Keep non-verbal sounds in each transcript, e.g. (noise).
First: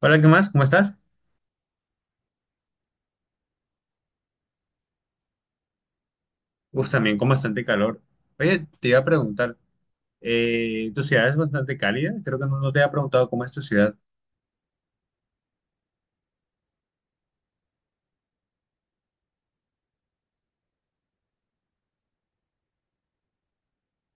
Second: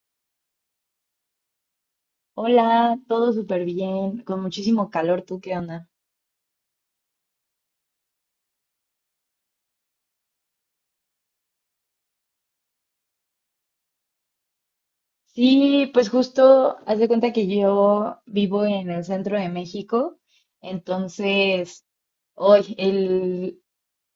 Hola, ¿qué más? ¿Cómo estás? Hola, todo súper bien, con muchísimo calor, ¿tú qué onda? Uf, también con bastante calor. Oye, te iba a preguntar, tu ciudad es bastante cálida, creo que no te había preguntado cómo es tu ciudad. Sí, pues justo haz de cuenta que yo vivo en el centro de México, entonces hoy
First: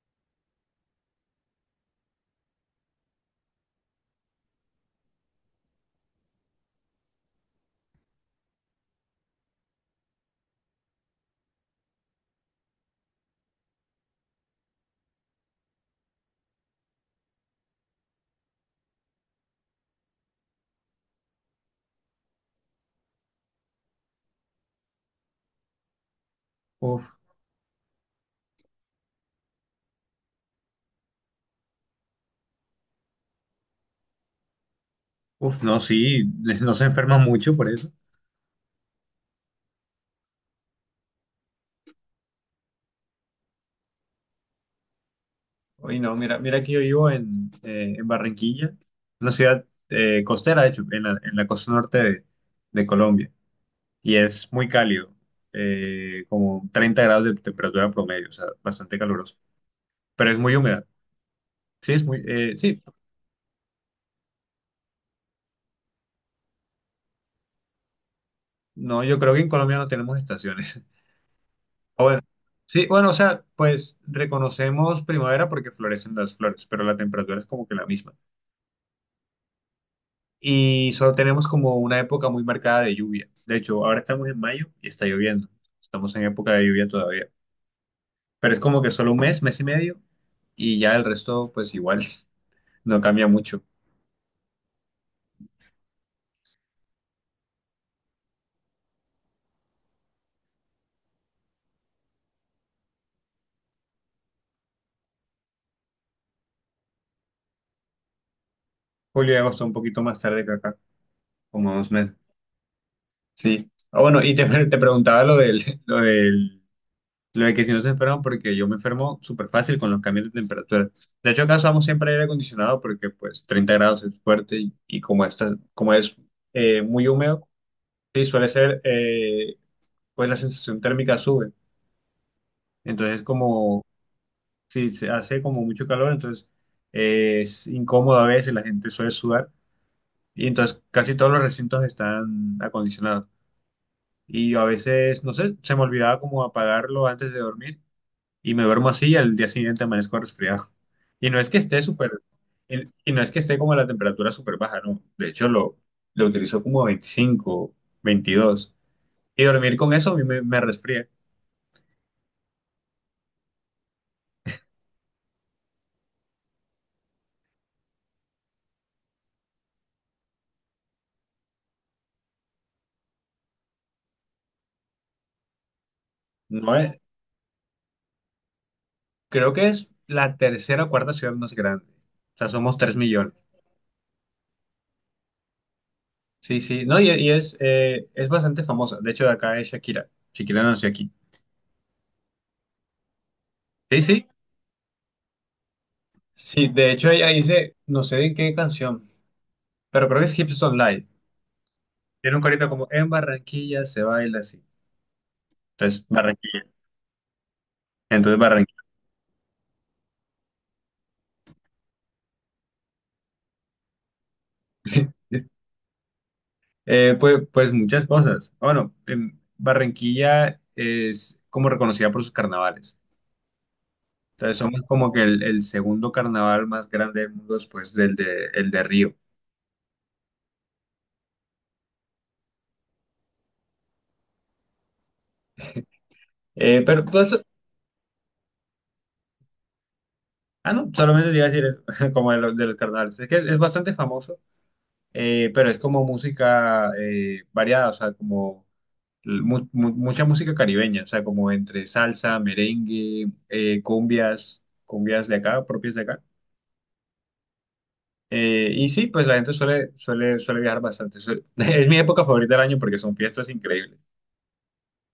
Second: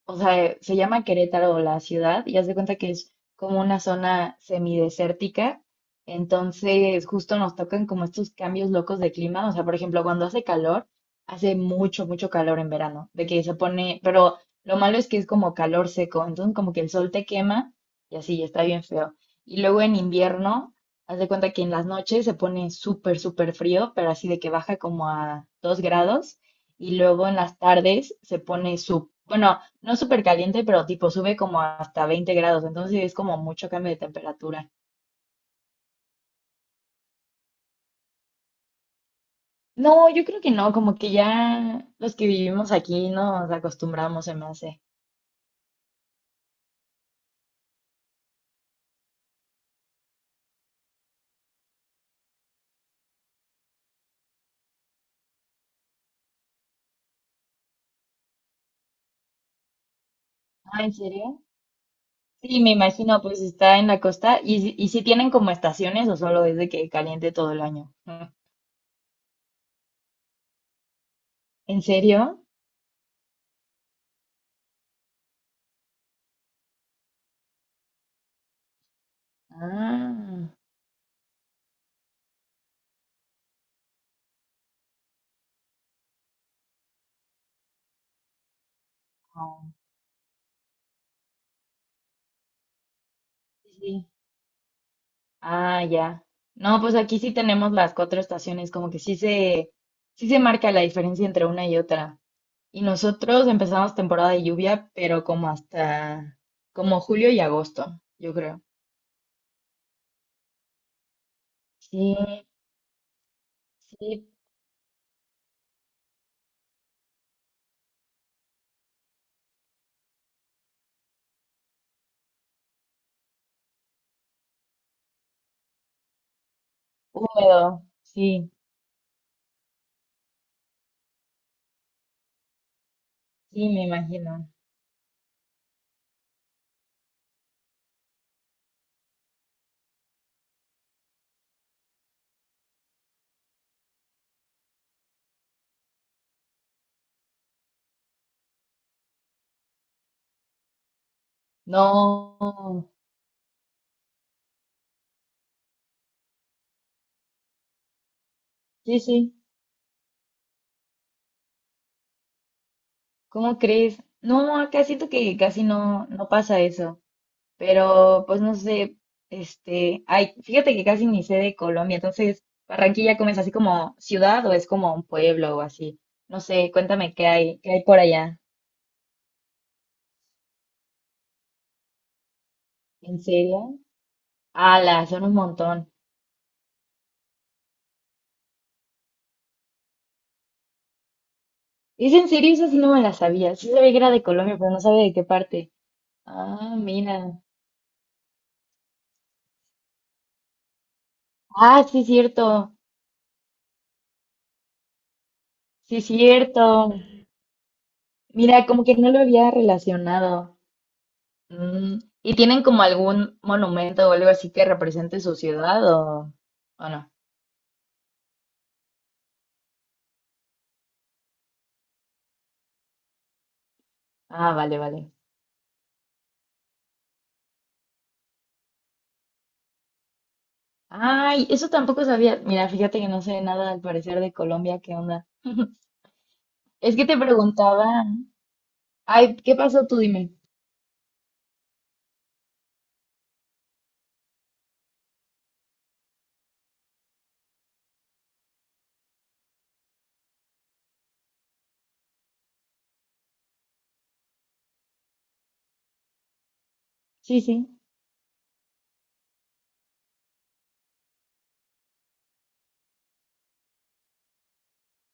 se llama Querétaro la ciudad y haz de cuenta que es como una zona semidesértica. Entonces, justo nos tocan como estos cambios locos de clima. O sea, por ejemplo, cuando hace calor, hace mucho, mucho calor en verano, de que se pone, pero lo malo es que es como calor seco, entonces como que el sol te quema y así, está bien feo. Y luego en invierno, haz de cuenta que en las noches se pone súper, súper frío, pero así de que baja como a 2 grados. Y Uf, luego en las tardes se pone su, bueno, no súper caliente, pero tipo sube como hasta 20 grados, entonces sí es como mucho cambio de temperatura. No, sí, (laughs) no se enferma mucho por eso. No, yo creo que no, como que ya los que vivimos aquí nos acostumbramos, se me hace. Oye no, mira que yo vivo en Barranquilla, una ciudad costera, de hecho, en en la costa norte de Colombia, y es muy cálido, como 30 grados de temperatura promedio, o sea, bastante caluroso, pero es muy Ah, húmeda. ¿en serio? Sí, es muy, Sí, me sí, imagino, pues está en la costa y si tienen como estaciones o solo es de que caliente todo el año. Mm. no, yo creo que en Colombia no tenemos estaciones. ¿En Ah, serio? bueno, sí, bueno, o sea, pues reconocemos primavera porque florecen las flores, pero la temperatura es como que la misma. Ah, Y solo tenemos como una época muy marcada de lluvia. De hecho, ahora estamos en mayo y está lloviendo. Estamos en época de lluvia todavía. Pero es como que solo un mes, mes y oh, medio, y ya el resto, pues igual, (laughs) no cambia mucho. sí. Sí. Ah, ya. No, pues aquí sí tenemos las cuatro estaciones, como que sí se marca la diferencia entre una y otra. Y nosotros empezamos temporada de lluvia, pero como hasta como julio y agosto, yo creo. Julio y agosto un poquito más tarde que acá, como dos Sí, meses. Sí. Ah, bueno, sí, y (laughs) te preguntaba lo lo del lo de que si no se enferman, porque yo me enfermo súper fácil con los cambios de temperatura. De hecho, acá usamos siempre aire acondicionado porque pues 30 grados es fuerte y como, como es muy húmedo, húmedo, sí, suele sí, ser, pues la sensación térmica sube. Entonces, sí, como me imagino. si se hace como mucho calor, entonces es incómodo a veces, la gente suele sudar y entonces casi todos los recintos están acondicionados. Y yo a veces, no sé, se me olvidaba como apagarlo antes de dormir y me duermo así y al día siguiente amanezco resfriado. Y no es que esté súper, y No, y no es que esté como a la temperatura súper baja, no. De hecho, lo utilizo como 25 22 sí, sí, y dormir con eso a mí me resfría. ¿cómo crees? No, acá siento que casi no, no pasa eso, pero pues no sé, ay, fíjate que casi ni sé de Colombia, entonces, ¿Barranquilla como es así como ciudad o es como un pueblo o así? No sé, No es- cuéntame qué hay por allá. Creo que es la tercera o cuarta ciudad más grande. O sea, somos 3 ¿En millones. serio? Ala, son un montón. Sí, sí. No, y es bastante famosa. De hecho, de acá es Shakira. Shakira nació aquí. ¿Es en serio? Esa sí no me la sabía. Sí sabía que Sí, era de sí. Colombia, pero no sabía de qué parte. Sí, Ah, de hecho ella mira. dice, no sé en qué canción, pero creo que es Hips Online. Ah, sí, Tiene un corito cierto. como en Barranquilla se baila así. Sí, Entonces, Barranquilla. cierto. Entonces, Mira, Barranquilla. como que no lo había relacionado. Mm, ¿y tienen como algún monumento o algo así que represente su ciudad o no? Pues, pues muchas cosas. Bueno, Barranquilla es como reconocida por sus carnavales. Ah, Entonces, vale, somos como vale. que el segundo carnaval más grande del mundo después del el de Río. Ay, eso tampoco sabía. Mira, fíjate que no sé nada al parecer de Colombia. ¿Qué onda? Es Pero, que te pues, preguntaba. Ay, ¿qué pasó? Tú dime. ah, no, solamente te iba a decir eso, (laughs) como de de los carnavales. Es que es bastante famoso, pero es como música variada, o sea, como mucha música caribeña, o sea, como entre salsa, merengue, cumbias, cumbias de acá, propias de acá. Sí, sí. Y sí, pues la gente suele viajar bastante. (laughs) Es mi época favorita del año porque son fiestas increíbles.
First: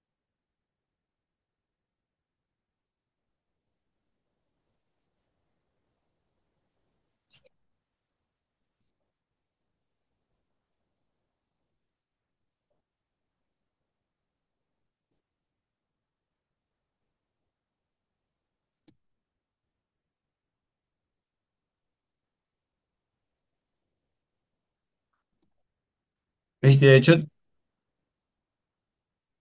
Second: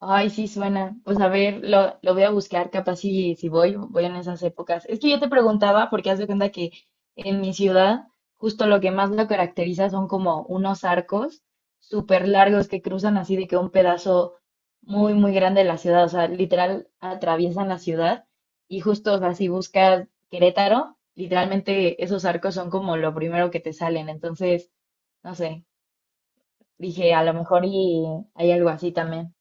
Ay, sí suena. Pues a ver, lo voy a buscar, capaz si, si voy, voy en esas épocas. Es que yo te preguntaba, porque haz de cuenta que en mi ciudad, justo lo que más lo caracteriza son como unos arcos súper largos que cruzan así de que un pedazo muy, muy grande de la ciudad, o sea, literal atraviesan la ciudad. Y justo, o sea, si buscas Querétaro, literalmente esos arcos son como lo primero que te salen. Entonces, no sé, Y de hecho, dije, a lo mejor y hay algo así también.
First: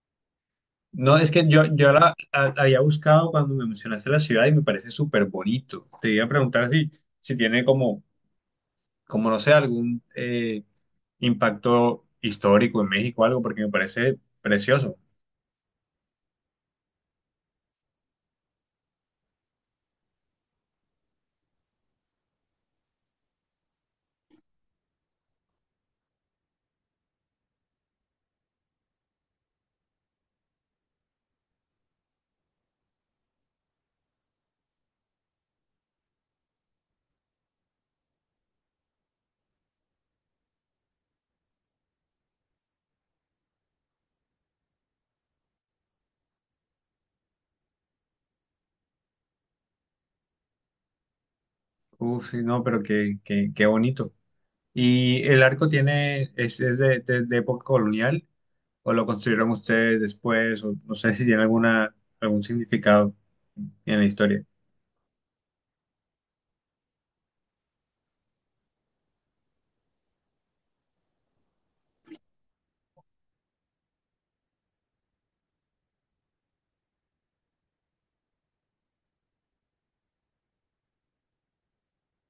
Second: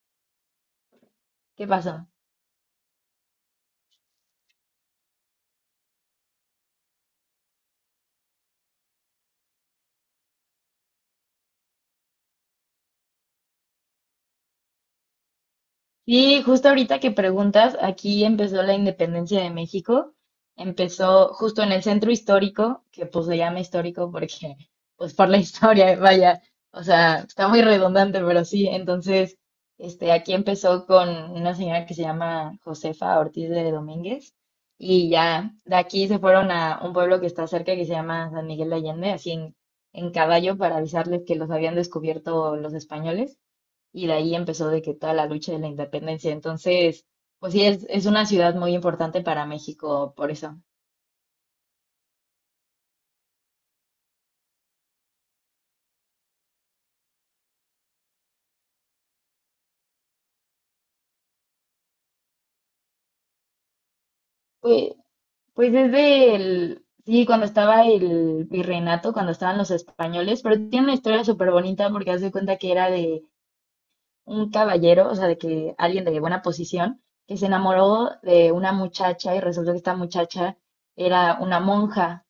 no, es que ¿Qué yo pasó? La había buscado cuando me mencionaste la ciudad y me parece súper bonito. Te iba a preguntar si, si tiene como, como no sé, algún impacto histórico en México o algo, porque me parece precioso. Sí, justo ahorita que preguntas, aquí empezó la independencia de México. Empezó justo en el centro histórico, que pues se llama histórico porque, pues por la historia, (laughs) vaya, o sea, está muy redundante, pero sí. Entonces, aquí empezó con una señora que se llama Josefa Ortiz de Domínguez, y ya de aquí se fueron a un pueblo que está cerca que se llama San Miguel de Allende, así en caballo para avisarles que los habían descubierto los españoles y de ahí empezó de que toda la lucha de la independencia. Entonces, pues sí, es una ciudad muy importante para México, por eso. Uf, sí, no, pero qué bonito. Y el arco tiene, es de, de época colonial, o lo construyeron ustedes después, o no sé (laughs) si tiene alguna, algún significado en la historia. Pues, pues desde el, sí, cuando estaba el virreinato, cuando estaban los españoles, pero tiene una historia súper bonita porque haz de cuenta que era de un caballero, o sea, de que alguien de buena posición, que se enamoró de una muchacha y resultó que esta muchacha era una monja.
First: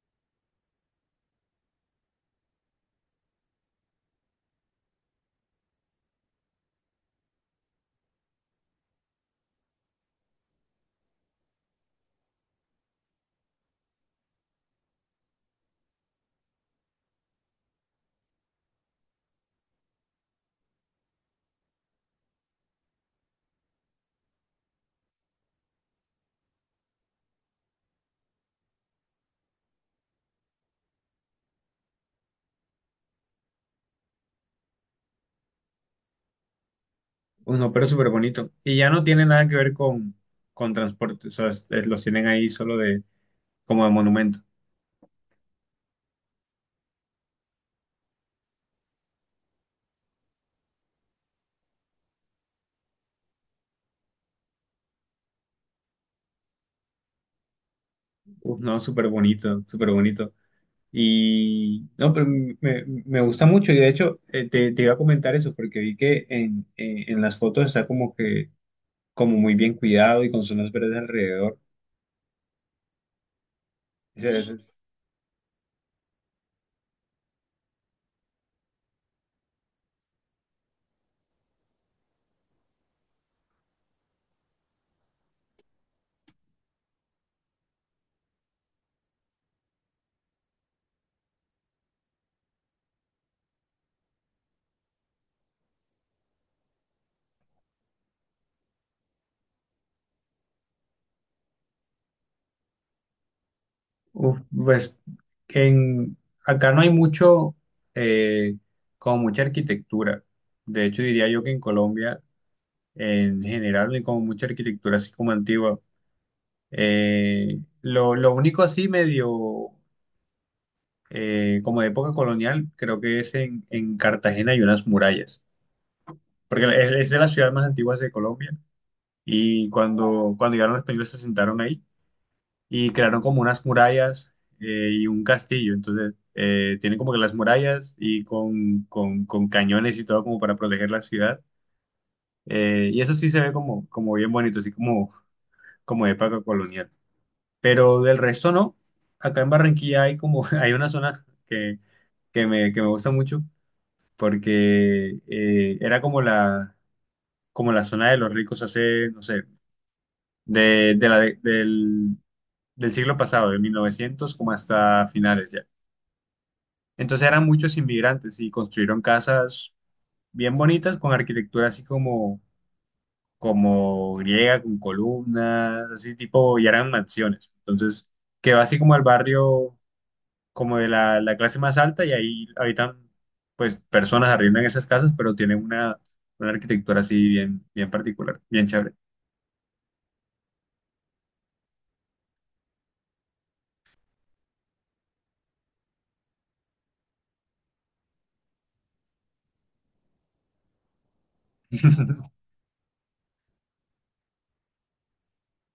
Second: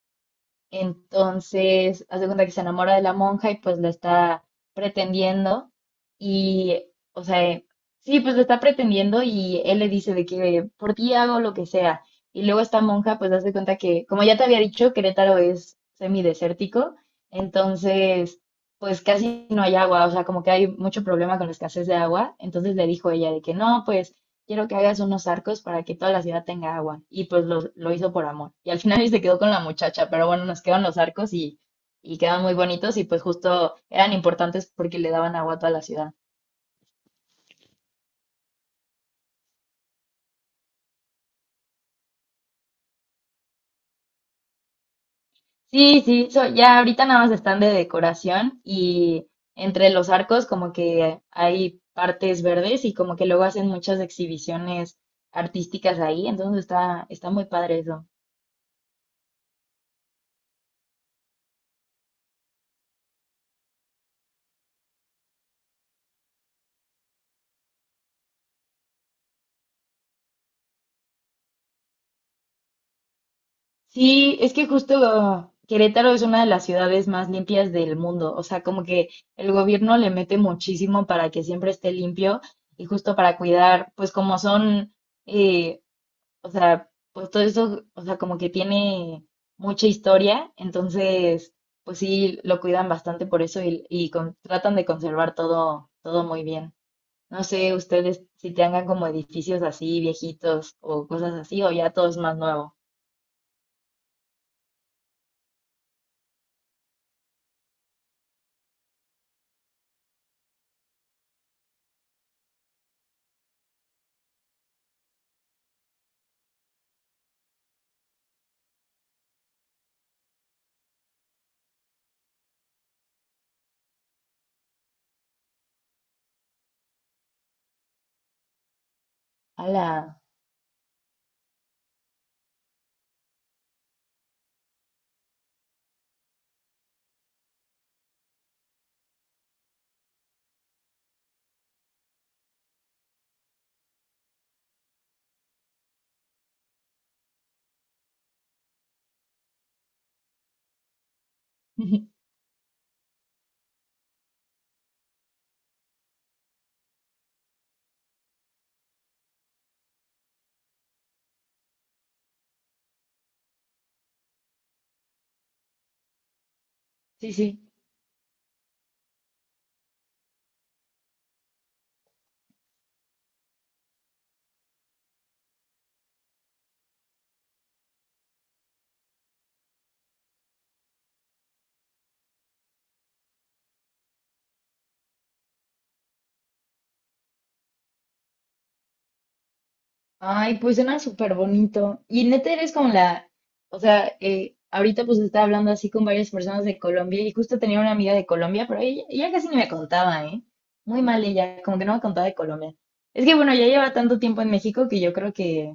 Entonces, hace cuenta que se enamora de la monja y pues la está pretendiendo. Y, o sea, sí, pues la está pretendiendo y él le dice de que por ti hago lo que sea. Y luego esta monja pues hace cuenta que, como ya te había dicho, Querétaro es semidesértico. Entonces, pues casi no hay agua. O sea, como que hay mucho problema con la escasez de agua. Entonces le dijo ella de que no, pues quiero que hagas unos arcos para que toda la ciudad tenga agua. Y pues lo hizo por amor. Y al final (laughs) se quedó con la muchacha, pero bueno, nos quedan los arcos y quedan muy bonitos y pues justo eran importantes porque le daban agua a toda la ciudad. Uno, pero súper bonito. Y ya no tiene nada que ver con transporte, o sea, los tienen ahí solo de, como de monumento. Sí, sí, so- ya ahorita nada más están de decoración y entre los arcos como que hay partes verdes y como que luego hacen muchas exhibiciones artísticas ahí, entonces está, está muy padre eso. Uf, no, súper bonito, súper bonito. Y no, pero me gusta mucho. Y de hecho, te, te iba a comentar eso, porque vi que en, en las fotos está como que, como muy bien cuidado y con zonas verdes alrededor. Sí, Sí, eso es que es. justo Querétaro es una de las ciudades más limpias del mundo. O sea, como que el gobierno le mete muchísimo para que siempre esté limpio y justo para cuidar, pues como son, eh, o sea, pues todo eso, o sea, como que tiene mucha historia. Entonces, pues sí, lo cuidan bastante por eso y con- tratan de conservar todo, todo muy bien. No sé ustedes si tengan como edificios así viejitos o cosas así o ya todo es más nuevo. Uf, pues en, acá no hay mucho, eh, como mucha arquitectura. De hecho, diría yo que en Colombia, en general, no hay como mucha arquitectura así como antigua. Lo único así medio, como de época colonial, creo que es en Cartagena hay unas murallas, porque es de las ciudades más antiguas de Colombia y ¡Hala! cuando, cuando llegaron los españoles se sentaron ahí y crearon como unas murallas y un castillo. Entonces, tienen como que las murallas y con, con cañones y todo como para proteger la ciudad. Y eso sí se ve como, como bien bonito, así como, como de época colonial. Pero del resto no. Acá en Barranquilla hay como, (laughs) hay una zona (laughs) que que me gusta mucho porque era como como la zona de los ricos hace, no sé, de del, del siglo pasado, de 1900 como hasta finales ya. Entonces Sí, eran sí. muchos inmigrantes y construyeron casas bien bonitas con arquitectura así como, como griega, con columnas, así tipo, y eran mansiones. Entonces quedó así como el barrio, como de la clase más alta y ahí habitan pues personas arriendan esas casas, pero tienen una arquitectura así bien, bien particular, bien chévere. Ay, pues suena súper bonito. Y neta eres como la, o sea, ahorita pues estaba hablando así con varias personas de Colombia y justo tenía una amiga de Colombia, pero ella casi ni me contaba, ¿eh? Muy mal ella, como que no me contaba de (laughs) Colombia. Es que bueno, ya lleva tanto tiempo en México que yo creo que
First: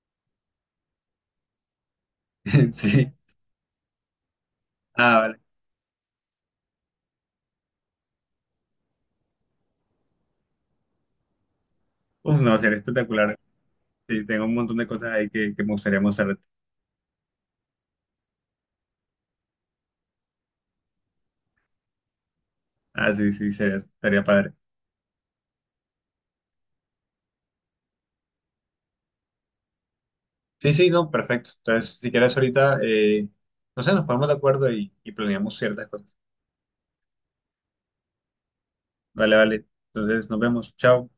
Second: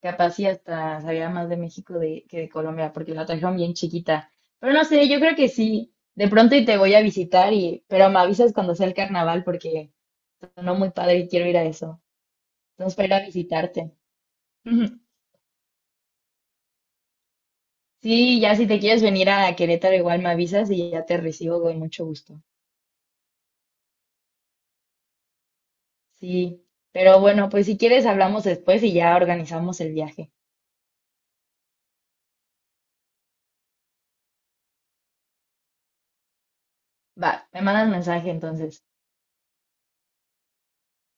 capaz sí hasta sabía más de México de, que de Colombia, Sí. porque la trajeron bien chiquita. Pero no sé, yo Ah, creo vale. que sí. De pronto y te voy a visitar y, pero me avisas cuando sea el carnaval porque sonó muy padre y quiero ir a eso. Uf, no, sería Entonces, para ir a espectacular. visitarte. Sí, tengo un montón de Ujú. cosas ahí que me gustaría mostrarte. Sí, ya si te quieres venir a Querétaro, igual me avisas y ya te recibo con mucho gusto. Ah, sí, sí, sería, estaría padre. Sí, pero bueno, pues si quieres hablamos después y ya organizamos el viaje. Sí, sí, no, perfecto. Entonces, si quieres ahorita, no sé, nos ponemos de acuerdo y planeamos ciertas cosas. Va, me mandas mensaje entonces. Vale, vale. Entonces, nos vemos. Chao.